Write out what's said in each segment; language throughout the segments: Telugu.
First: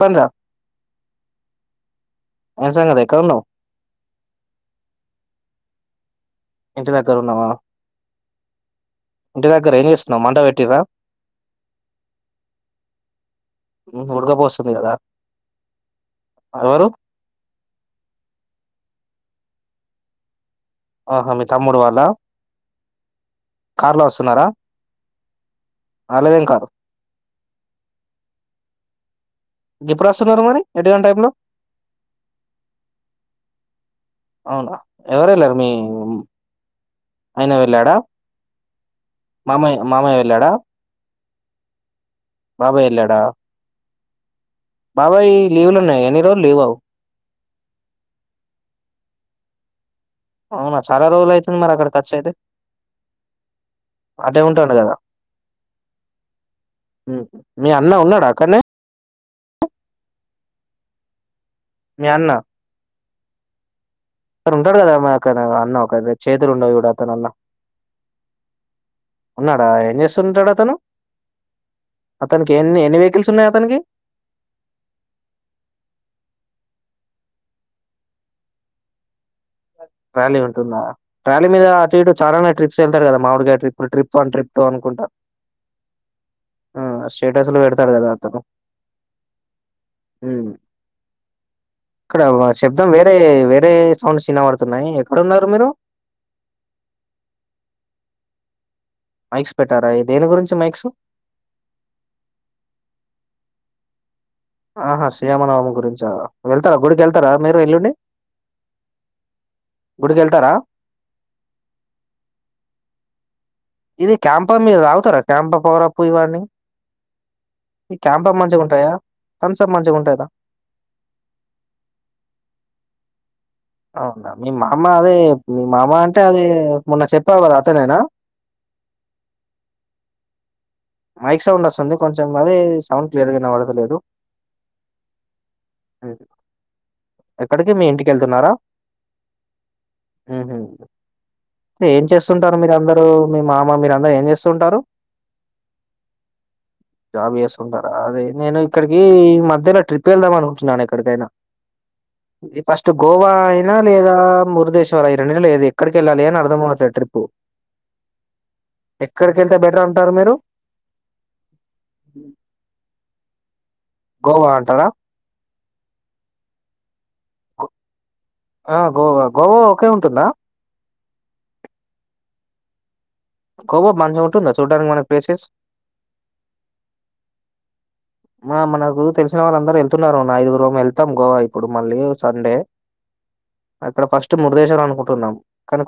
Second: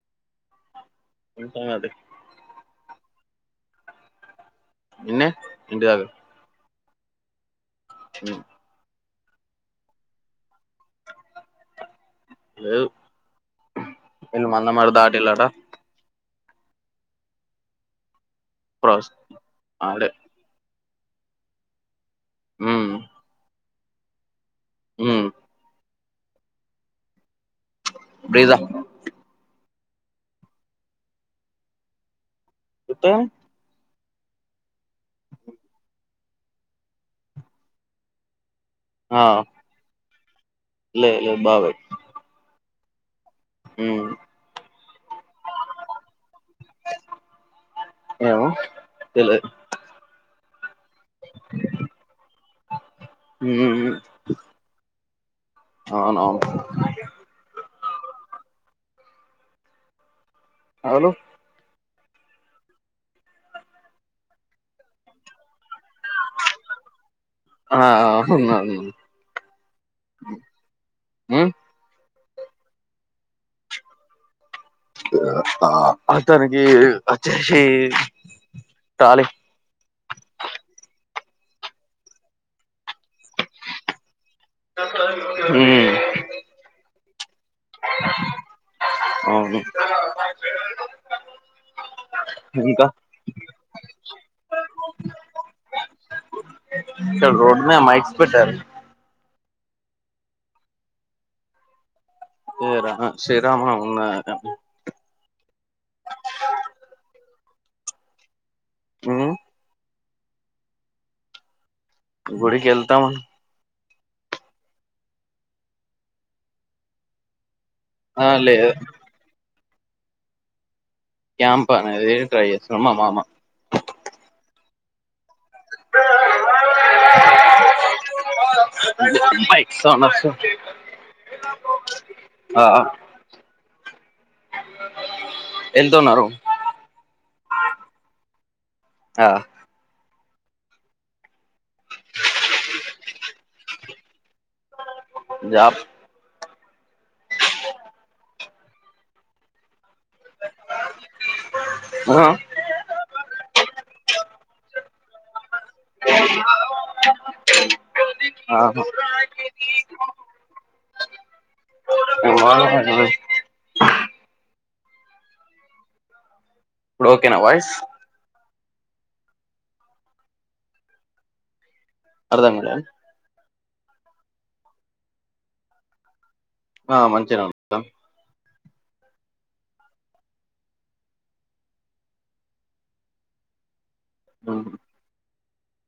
హలో ఏం సంగతి ఎక్కడ ఉన్నావ్ ఎన్న ఇంటి దగ్గర ఇంటి దాగరా ఉన్నవా హ్మ్ ఇంటి దగ్గర ఎయిం చేస్తున్నా మండ పెట్టిరా లేదు వీళ్ళు ఉడకపోస్తుంది కదా మందమరి దాటిలాట ఎవరు ప్ర ఆడే ఆహ మీ తమ్ముడు వాట హ్మ్ కార్ లో వస్తున్నారా హ్మ్ ఆలా ఎం కాదు బీదా జప్పు వాస్తున్నారు మరి ఎటుకంటి టైమ్ లో చెత్త అవునా ఎవరు వెళ్ళరు మీ అయిన వెళ్ళాడా మామయ మామయ్య వెళ్ళాడా బాబాయి బాబాయ్ వెళ్ళాడా బాబాయ్ లీవ్లు ఉన్నాయి ఎన్ని రోజులు లీవ్ అవ ఏమో తెలిదు అవునా చాలా రోజలు అయితంది మరి అక్కడ ఖర్చు అయితే మ్మ్ అటే ఉంటాడు కదా అవునవును ఉమ్. మీ అన్న ఉన్నాడా అకాడనే హలో అన్నా అ ఉంటాడు కదామ్మా అక్కను అన్న ఒక చేతులు ఉండవు ఇ అతనున్నా ఆ ఉన్నాడు ఉన్నాడా ఏం చేస్తుంటాడా అతను ఉమ్ అతనికి ఎన్ని ఎన్ని వెహికల్స్ ఉన్నాయి అతనికి అతనికి అచ్చేసి ట్రాలీ ట్రాలీ ఉంటుందా ట్రాలీ మీద అటు ఇటు చాలానే ట్రిప్స్ వెళ్తారు కదా మాములుగా trip to trip one trip two అనుకుంటా ఉమ్ అసలు పెడతారు కదా అతను అవును ఇక్కడ ఇంకా శబ్దం వేరే వేరే సౌండ్ పడుతున్నాయి ఎక్కడ ఉన్నారు మీరు ఇక్కడ రోడ్డు మీద మైక్స్ పెట్టారు మైక్స్ పెట్టారా దేని గురించి మైక్స్ ఏరా చేద్దాం అని అనుకున్న ఆహా శ్రీరామనవమి గురించ వెళ్తారా గుడికి వెళ్తారా మీరు ఎల్లుండి మ్మ్ హ్ గుడికి వెళ్తారా గుడికి వెళ్తాము ఇది క్యాంప మీరు తాగుతారా క్యాంప పవరప్పు ఇవన్నీ ఈ క్యాంప ఆ మంచిగా లేదు ఉంటాయా థంసప్ మంచిగా ఉంటాదా క్యాంప్ అనేది ట్రై చేస్తున్నం మామ అవునా మీ మామ అదే మీ మామ అంటే అది మొన్న చెప్పావు కదా అతనేనా బైక్ సౌండ్ వస్తుంది మైక్ సౌండ్ వస్తుంది కొంచెం అది ఆ సౌండ్ క్లియర్ గా వినబడుతలేదు వెళ్తున్నారు ఎక్కడికి మీ ఇంటికెళ్తున్నారా ఆ ఏం చేస్తుంటారు మీరు అందరూ మీ మామ మీరు అందరు ఏం చేస్తుంటారు జాబ్ జాబ్ చేస్తుంటారా అదే నేను ఇక్కడికి ఈ మధ్యలో ట్రిప్ వెళ్దాం అనుకుంటున్నాను ఎక్కడికైనా ఆ ఫస్ట్ గోవా అయినా లేదా మురుదేశ్వర అయిన ఎల్ల లేదు ఎక్కడికి వెళ్ళాలి అని అర్థం అవట్లేదు ట్రిప్పు ఆహా ఎక్కడికి వెళ్తే బెటర్ అంటారు మీరు ఓ హిమాలయాలకి గోవా అంటరా ఇప్పుడు ఓకేనా గో- వాయిస్ ఆ గోవా గోవా ఒకే ఉంటుందా అర్థం కాలే గోవామంచిగా ఉంటుందా చూడడానికి మన ప్లేసెస్ ఆ మంచిగనే ఉంటది మనకు తెలిసిన వాళ్ళందరు వెళ్తున్నారు ఒక ఐదుగురం వెళ్తాం గోవా ఇప్పుడు మళ్ళీ సండే ఇక్కడ ఫస్ట్ మురుదేశ్వం ఉమ్ అనుకుంటున్నం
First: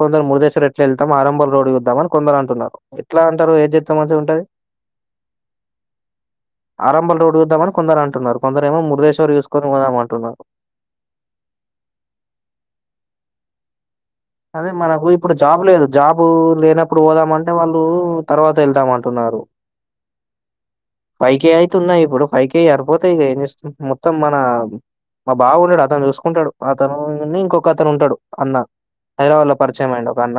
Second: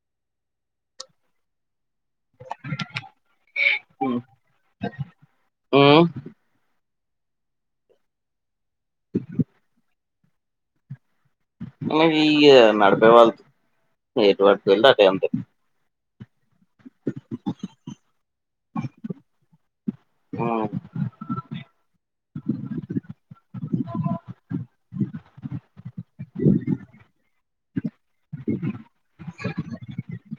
కొందరు మురుదేశ్వం ఏట్లా వెల్తాం ఆడ మూడు రోజులు ఉందాం అని కొందరు అంటున్నారు ఎట్లా అంటారు ఎం చెత్తే మంచిగా ఉంటది ఉమ్ ఆరంబల్ రోడ్ చుద్దామని కొందరు అంటున్నారు కొందరు ఏమో మురుధేశ్వర్ చూసుకొని పొదాం అంటున్నారు అ ఈ నడపే వాళ్ళు ఎటు అటు అదే వెళ్తే అటే మనకు అంతే ఇప్పుడు జాబ్ లేదు జాబు లేనప్పుడు పోదామంటే వాళ్ళు తర్వాత ఏళ్దామంటున్నారు ఉమ్ ఫైవ్ కే అయితు ఉన్నాయి ఇప్పుడు ఫైవ్ కే సరిపోతయి మొత్తం మన మా బావ ఉంటడు అతను చూసుకుంటాడు అతను ఇంకొ అతను ఉంటాడు అన్న హైదరాబాద్ లో పరిచయం అండు ఒక అన్న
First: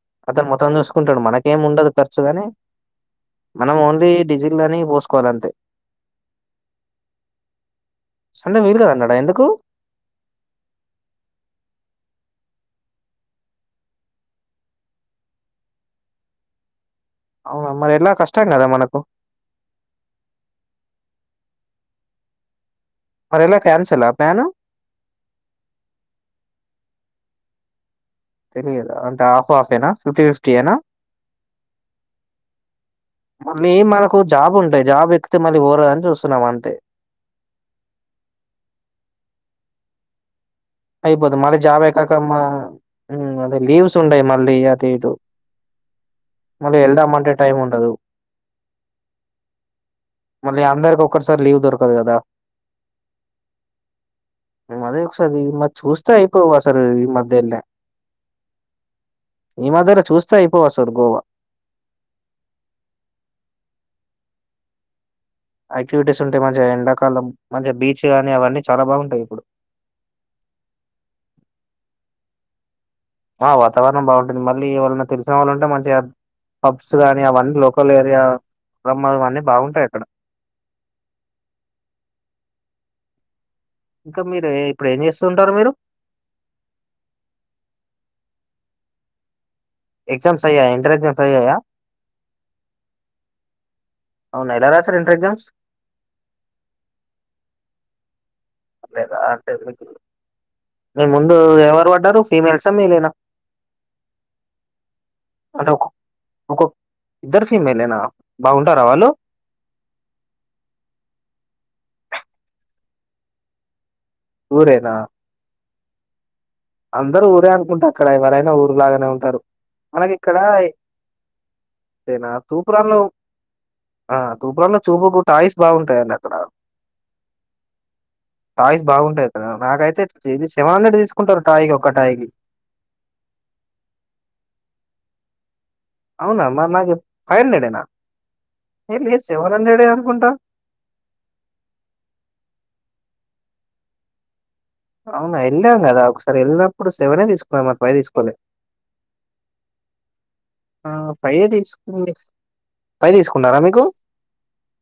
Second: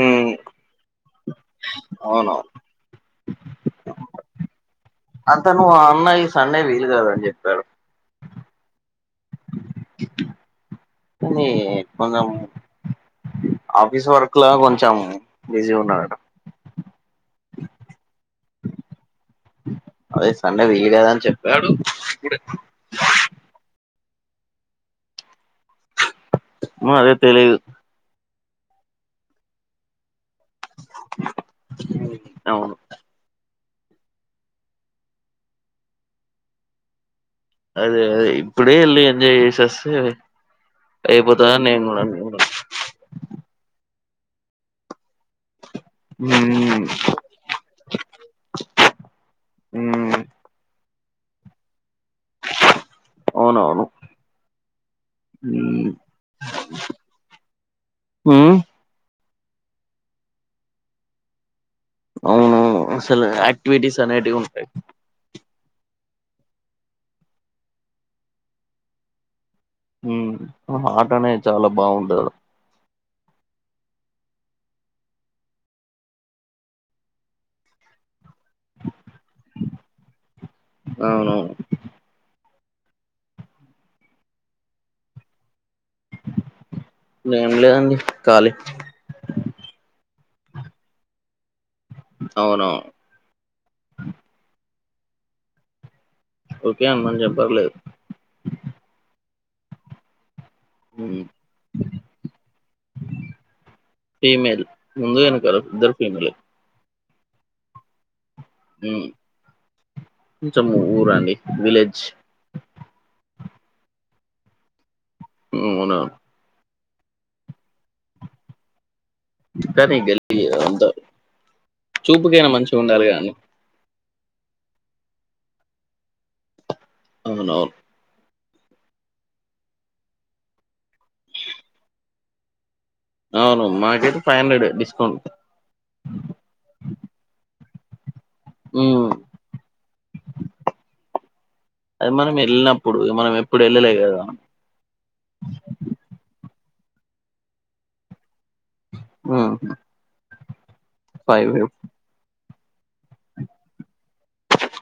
ఉమ్ అతను మొత్తం చూసు కుంటాడు మనకేం ఉండదు ఖర్చు గాని అవునవును మనం ఓన్లీ డీజిల్ గాని అతను ఆ అన్న ఈ సండే వీలు కాదని చెప్పారు సండే వీలు గాదు అన్నాడా ఎందుకు ఎట్ పోదాము ఆఫీస్ వర్క్ లా కొంచెం బిజీ ఉన్నాడట అవునా మరి ఎలా కష్టం గదా మనకు అదే సండే దీయ్యలేదని చెప్పాడు ఇప్పుడే మరి ఎలా క్యాన్సలా ప్లాను అదే తెలీయదు తెలియదా అంటే ఆఫ్ ఆఫ్ యేనా ఫిఫ్టీ ఏనా అవును మళ్ళీ మనకు జాబ్ ఉండే జాబ్ ఎక్తే మళ్ళీ పోరాదని చూస్తున్నాం అంతే అదే అదే ఇప్పుడే యెళ్ళి ఎంజాయ్ చేసి వస్తే అయిపోది మళ్ళీ జాబే యేకాక మా అదే లీవ్స్ ఉండయి మళ్ళీ అటు ఇటు మళ్ళీ ఉమ్ యెళ్దామంటే టైం ఉండదు ఉమ్ మళ్ళీ అందరు ఒక్కసారి లీవ్ దొరకదు గదా అవునవును అదే ఒకసారి చూస్తే అయిపో అసలు ఈ మధ్యనే ఉమ్ ఈ మధ్యర చూస్తే అయిపోవు అసలు గోవా అవును అసలు యాక్టివిటీస్ అనేటివి ఉంటాయి. యాక్టివిటీస్ ఉంటాయి మంచి ఎండాకాలం మంచి బీచ్ గానీ అవన్నీ చాలా బాగుంటాయి ఇప్పుడు ఉమ్ హాట్ అనే చాలా బాగుంటదాడ ఆ వాతావరణం బాగుంటుంది మళ్ళీ ఎవళ్ళన్న తెలిసిన వాళ్ళు ఉంటే మంచిగా పబ్స్ గాని అవన్నీ లోకల్ ఏరియా రమ్మ అన్నీ బాగుంటాయి అక్కడ అవునవును ఇంకా మీరు ఇప్పుడు ఏం జేస్తూ ఉంటారు మీరు ఏం లేదండి ఖాళీ ఎగ్జామ్స్ ఐయాయా ఇంటర్ ఎగ్జామ్స్ ఐయాయా అవును అవునా ఎలా రాసారు ఇంటర్ ఎగ్జామ్స్ ఓకే అన్మని జెపట్లేదు లేదా అంటే మీ ఉమ్ ముందు ఎవరు బడ్డారు ఫీమేల్సా మేలేనా ఫీమేల్ ముందు యెనకాల అంటే ఒ ఇద్దరు ఫీమేలే ఒక్కొక్క ఇద్దరు ఫీమేలేనా బాగుంటారా ఉమ్ వాళ్ళు కొంచం ఊరండి విలేజ్ ఊరేనా అవునా అందరు ఊరే అనుకుంటా అక్కడ ఎవరైనా ఊరులాగానే ఉంట టారు కానీ మనకి ఇక్కడ గల్లీ అంత అంతేనా చూపుకైనా తూప్ మంచిగా రాన్ లో ఉండాలి కదండి ఆ తూపురాలో చూపు గుట్ట టాయ్స్ బాగుంటాయి అన్నట్టు అక్కడ అవునవును టాయ్స్ బాగుంటాయి అక్కడ నాకైతే ఇది సెవెన్ హండ్రెడ్ తీసుకుంటారు టాయ్ కి ఒక టాయ్ కి అవును మాకైతే ఫైవ్ హండ్రెడ్ డిస్కౌంట్ అవునా మరి నాకు ఫైవ్ హండ్రెడ్ యేనా ఏ ఉమ్ లేదు సెవెన్ హండ్రెడే అనుకుంటా అది మనం యెళ్ళినప్పుడు మనం ఎప్పుడు యెళ్ళలే గదా అవునా యెళ్ళాం కదా ఒకసారి యెళ్ళినప్పుడు సెవెనే తీసుకున్నాం మన ఫైవ్ తీసుకోలే ఉమ్ ఆ ఫైవే ఫైవ్ ఫిఫ్టీ దీసుకుంది ఫైవ్ దీసుకున్నారా మీకు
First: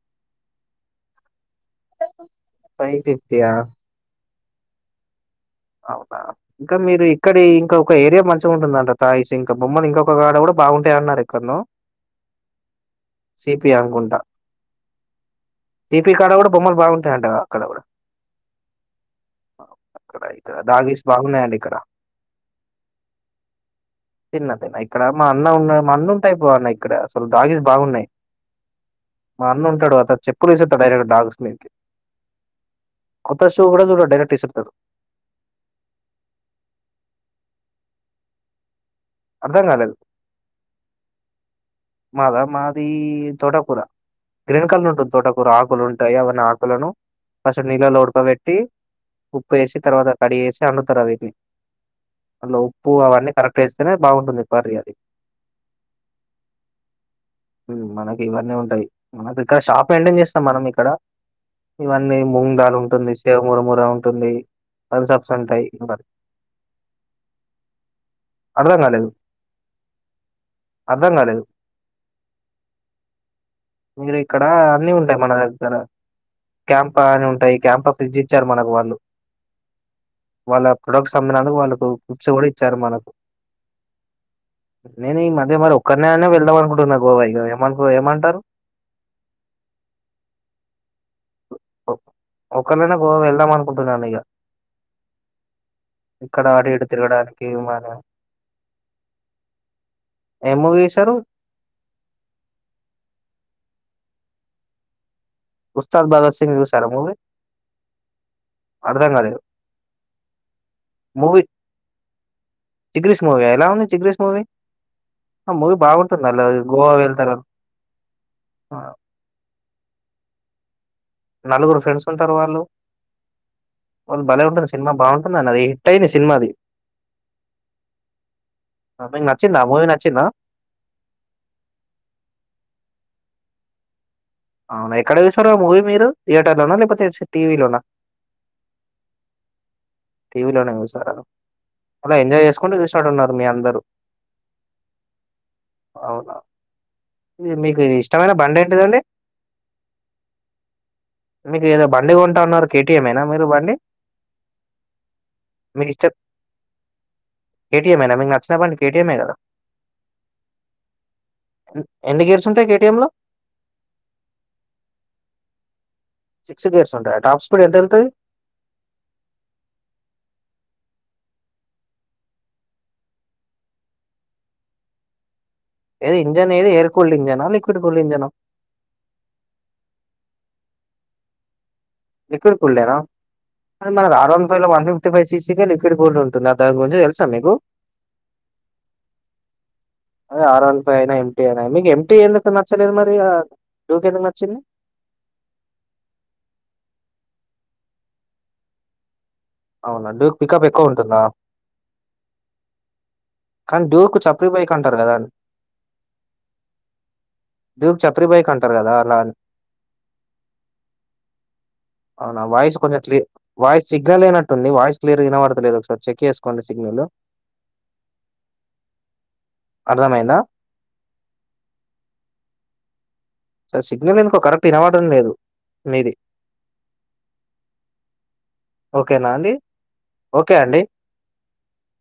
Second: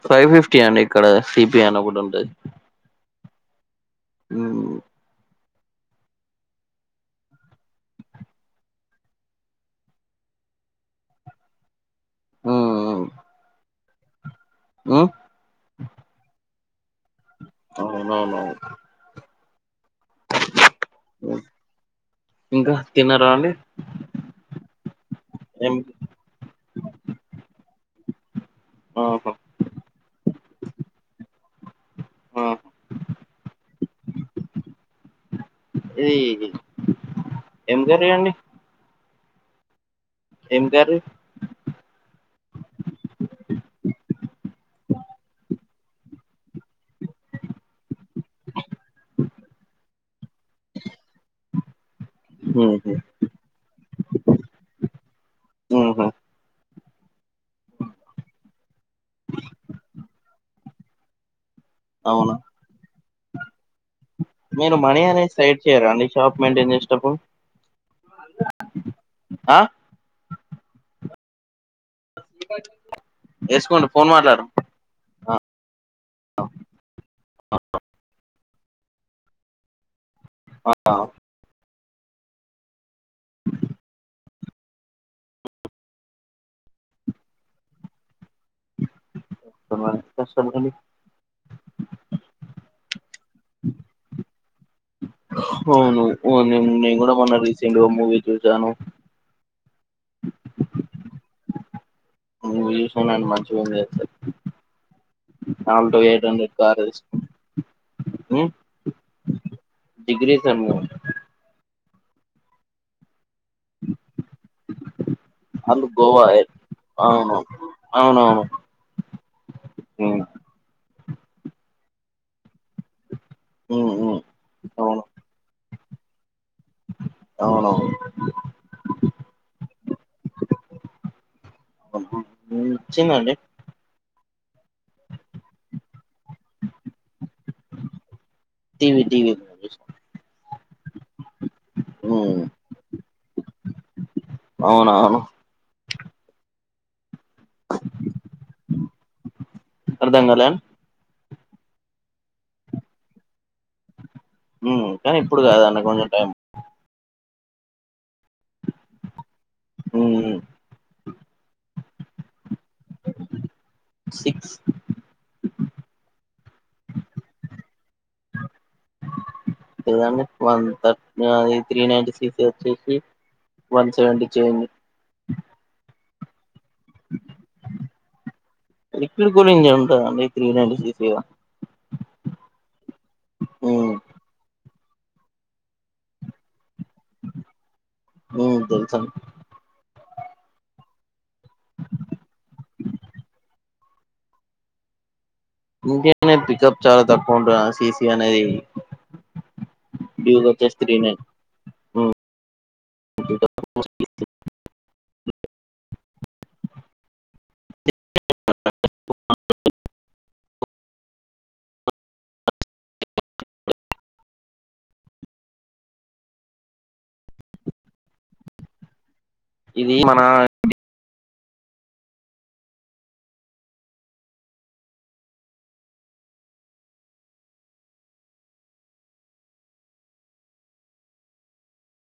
ఫైవ్ ఫిఫ్టీ అండి ఇక్కడ సిపి అని ఒకటి ఉంటది ప్యాయా ఉమ్ అవునా ఇంకా మీరు ఇక్కడ ఇంక ఒక ఏరియా మంచిగా ఉంటుందంట టాయిస్ ఇంకా బొమ్మలు ఇంకొక గాడ గూడా బాగుంటయన్నారేక్కన్నో ఉమ్ సిపిి అకుంట ఉమ్ సిపి కాడ కూడా కొమ్మల్ బాగుంటాయంట గా అవునవును దాగిస్ బాగున్నాయట ఇక్కడ ార అండి తిన్న తిన్న ఇక్కడ మా అన్న ఉన్న ఏం మా అన్ననుంటైపోవ్ అన్న ఇక్కడ అసలు దాగీస్ బాగున్నాయ్ ఆహా మా అన్న ఉంటాడు అత చెక్కులు వేస్తేస్తడు డైరెక్ట్ డాగ్స్ మీకి ఆహా ఆకాష్ లో కూడ డైరెక్ట్ ఇసుర్తాడు ఇది ఇది ఎంకరి అండి అర్థం కాలేదు ఏం కర్రి మాద మాది తోట కూర గ్రీన్ కల్ర్ ఉంటుంది తోటకూర ఆకులు ఉంటాయి అవన్న ఆకులను కాసేప్ నీళ్ళల్ల ఉడ్ క్క పెట్టి ఉప్పు వేసి తర్వాత కడిగేసి అండుతారు అవీట్నీ అందులో ఉప్పు ఉహు అవన్నీ కరెక్ట్ ఏస్తేనే బాగుంటుంది కర్రి అది ఉహు మ్ మనకి ఇవన్నీ ఉంటాయి మనకు ఇక్కడ షాప్ మైంటైన్ చేస్తాం మనం ఇక్కడ ఇవన్నీ అవునా మూంగ్ దాల్ ఉంటుంది సేమురు మొ గా ఉంటుంది మీరు మనీ అనేది తంస్సప్స్ సైడ్ ఉంటాయ్ చేయరా అండి షాప్ మెయింటైన్ చేసేటప్పుడు అర్ధం కాలేదు ఆ అర్ధం కాలేదు ఇ బ మీరు ఇక్కడ అన్నిీ ఉంటాయ్ మన దగ్గర క్యాంప అని ఉంటాయి క్యాంప ఫ్రిడ్జి ఇచ్చారు మనకు వాళ్ళు వాళ్ళ ఆ ప్రొడక్ట్స్ అమ్మినందుకు వాళ్ళు గిఫ్ట్స్ కూడా ఇచ్చారు మనకు నేనే ఈ మధ్య మరి ఒక్కర్నై వెళ్ ద్ధం మనుకుంటున్నా గోవ ఇగ ఏమన్ ఏమంటారు కష్టమని ఒక్కనైనా గోవా వెళ్దాం అనుకుంటున్నాను ఇగ అవును మ్ ఇటు నేను కూడా మొన్న తిరగడానికి రీసెంట్గా మూవీ చూసాను ఎం మూవీ చూసారు [unintelligible] మంచి Alto Ustaad eight Bhagat hundred Singh car చూసారా తీస్ మూవీ అర్థం కాలేదు జిగ్రి సేమ్ము జీగ్రీస్ మూవ ఎలా ఉంది జిగ్రీస్ మూవీ ఆ మూవీ వాళ్ళు గోవా బాగుంటుంది అలా ఎ- గోవా వెళ్తారు అవును వా అవునవును మ్ నలుగురు ఫ్రెండ్స్ ఉంటారు వాళ్ళు ఉమ్ ఉమ్, వాళ్ళు బలే ఉంటర్ సినిమా అవును బాగుంటుందన్న అది హిట్ అయింది సినిమా అది అవునవును అద్ నిక్ నచ్చిందా ఆ మూవీ నచ్చిందా చ్ అవునా ఎక్కడ చూసారు ఆ మూవీ మీరు థియేటర్ లోనా లేకపోతే టీవీ లోనా టీవీ టీవీ లో చూసాం టీవీలోనే చూసార అలా ఉమ్ ఎంజాయ్ చేసుకుంటూ చూసినట్టున్నారు మీ అందరు ఆ ఇది మీకు ఇది ఇష్టమైన బండెంటిదండి అర్థం కాలే మీకు ఏదో బండి కొంటా ఉన్నారు కేటీఎం ఏనా మీరు బండి మ్ కానీ ఇప్పుడు కాదు అన్న కొంచెం టైం కేటీఎంేనా మీకు నచ్చిన బండి కేటీఎంే కదా మ్ ఎన్ని గేర్స్ ఉంటాయి కేటిఎం లో సిక్స్ సిక్స్ గర్స్ ఉంట టాప్ స్కూడి ఎంత వె ఆ త్రీ నైన్టీ సిక్స్ ది వచేసి వన్ సెవెంటీ చేంజ్ ఏది ఇంజన్ ఏది ఏర్ కూల్డ్ ఇంజనా లిక్విడ్ కూల్డ్ ఇంజనా వా లిక్విడ్ కూల్డనా మన అరౌండ్ ఫైవ్ లో వన్ ఫిఫ్టీ ఫైవ్ ససీగా లిక్విడ్ కూల్డ్ ఉంటుంది దాని గురించి తెలుసా మీకు ఉమ్ తెలుసండి అదే ఆర్ వన్ ఫైవ్ అయినా యంటి అయినా మీకు యం టి ఎందుకు నచ్చలేదు మరి టూ క ఎందుకు నచ్చింది ఇంటర్నేెట్ పికప్ చాలా తక్కువ ఉంటు సీసీ అనేది అవునండుడి డ్యూక్ పికప్ వచ్చేసి ఎక్కువ త్రీ నైన్ ఉంటుందా కానీ డ్యూకు చాప్రి బైక్ అంటారు కదా డ్యూక్ చాప్రీ బైక్ అంటారు కదా అలా అవునా వాయిస్ కొంచెం క్ వాయిస్ సిగ్నల్ అయినట్టుంది వాయిస్ క్లియర్గాన పడలేదు ఒకసారి చెక్ చేసుకోండి సిగ్నల్ హలో ఇది మన అర్థమైందా సార్ సిగ్నల్ ఇందుకో కరెక్ట్ గా వినపడడం లేదు మీది ఓకేనా అండి ఓకే అండి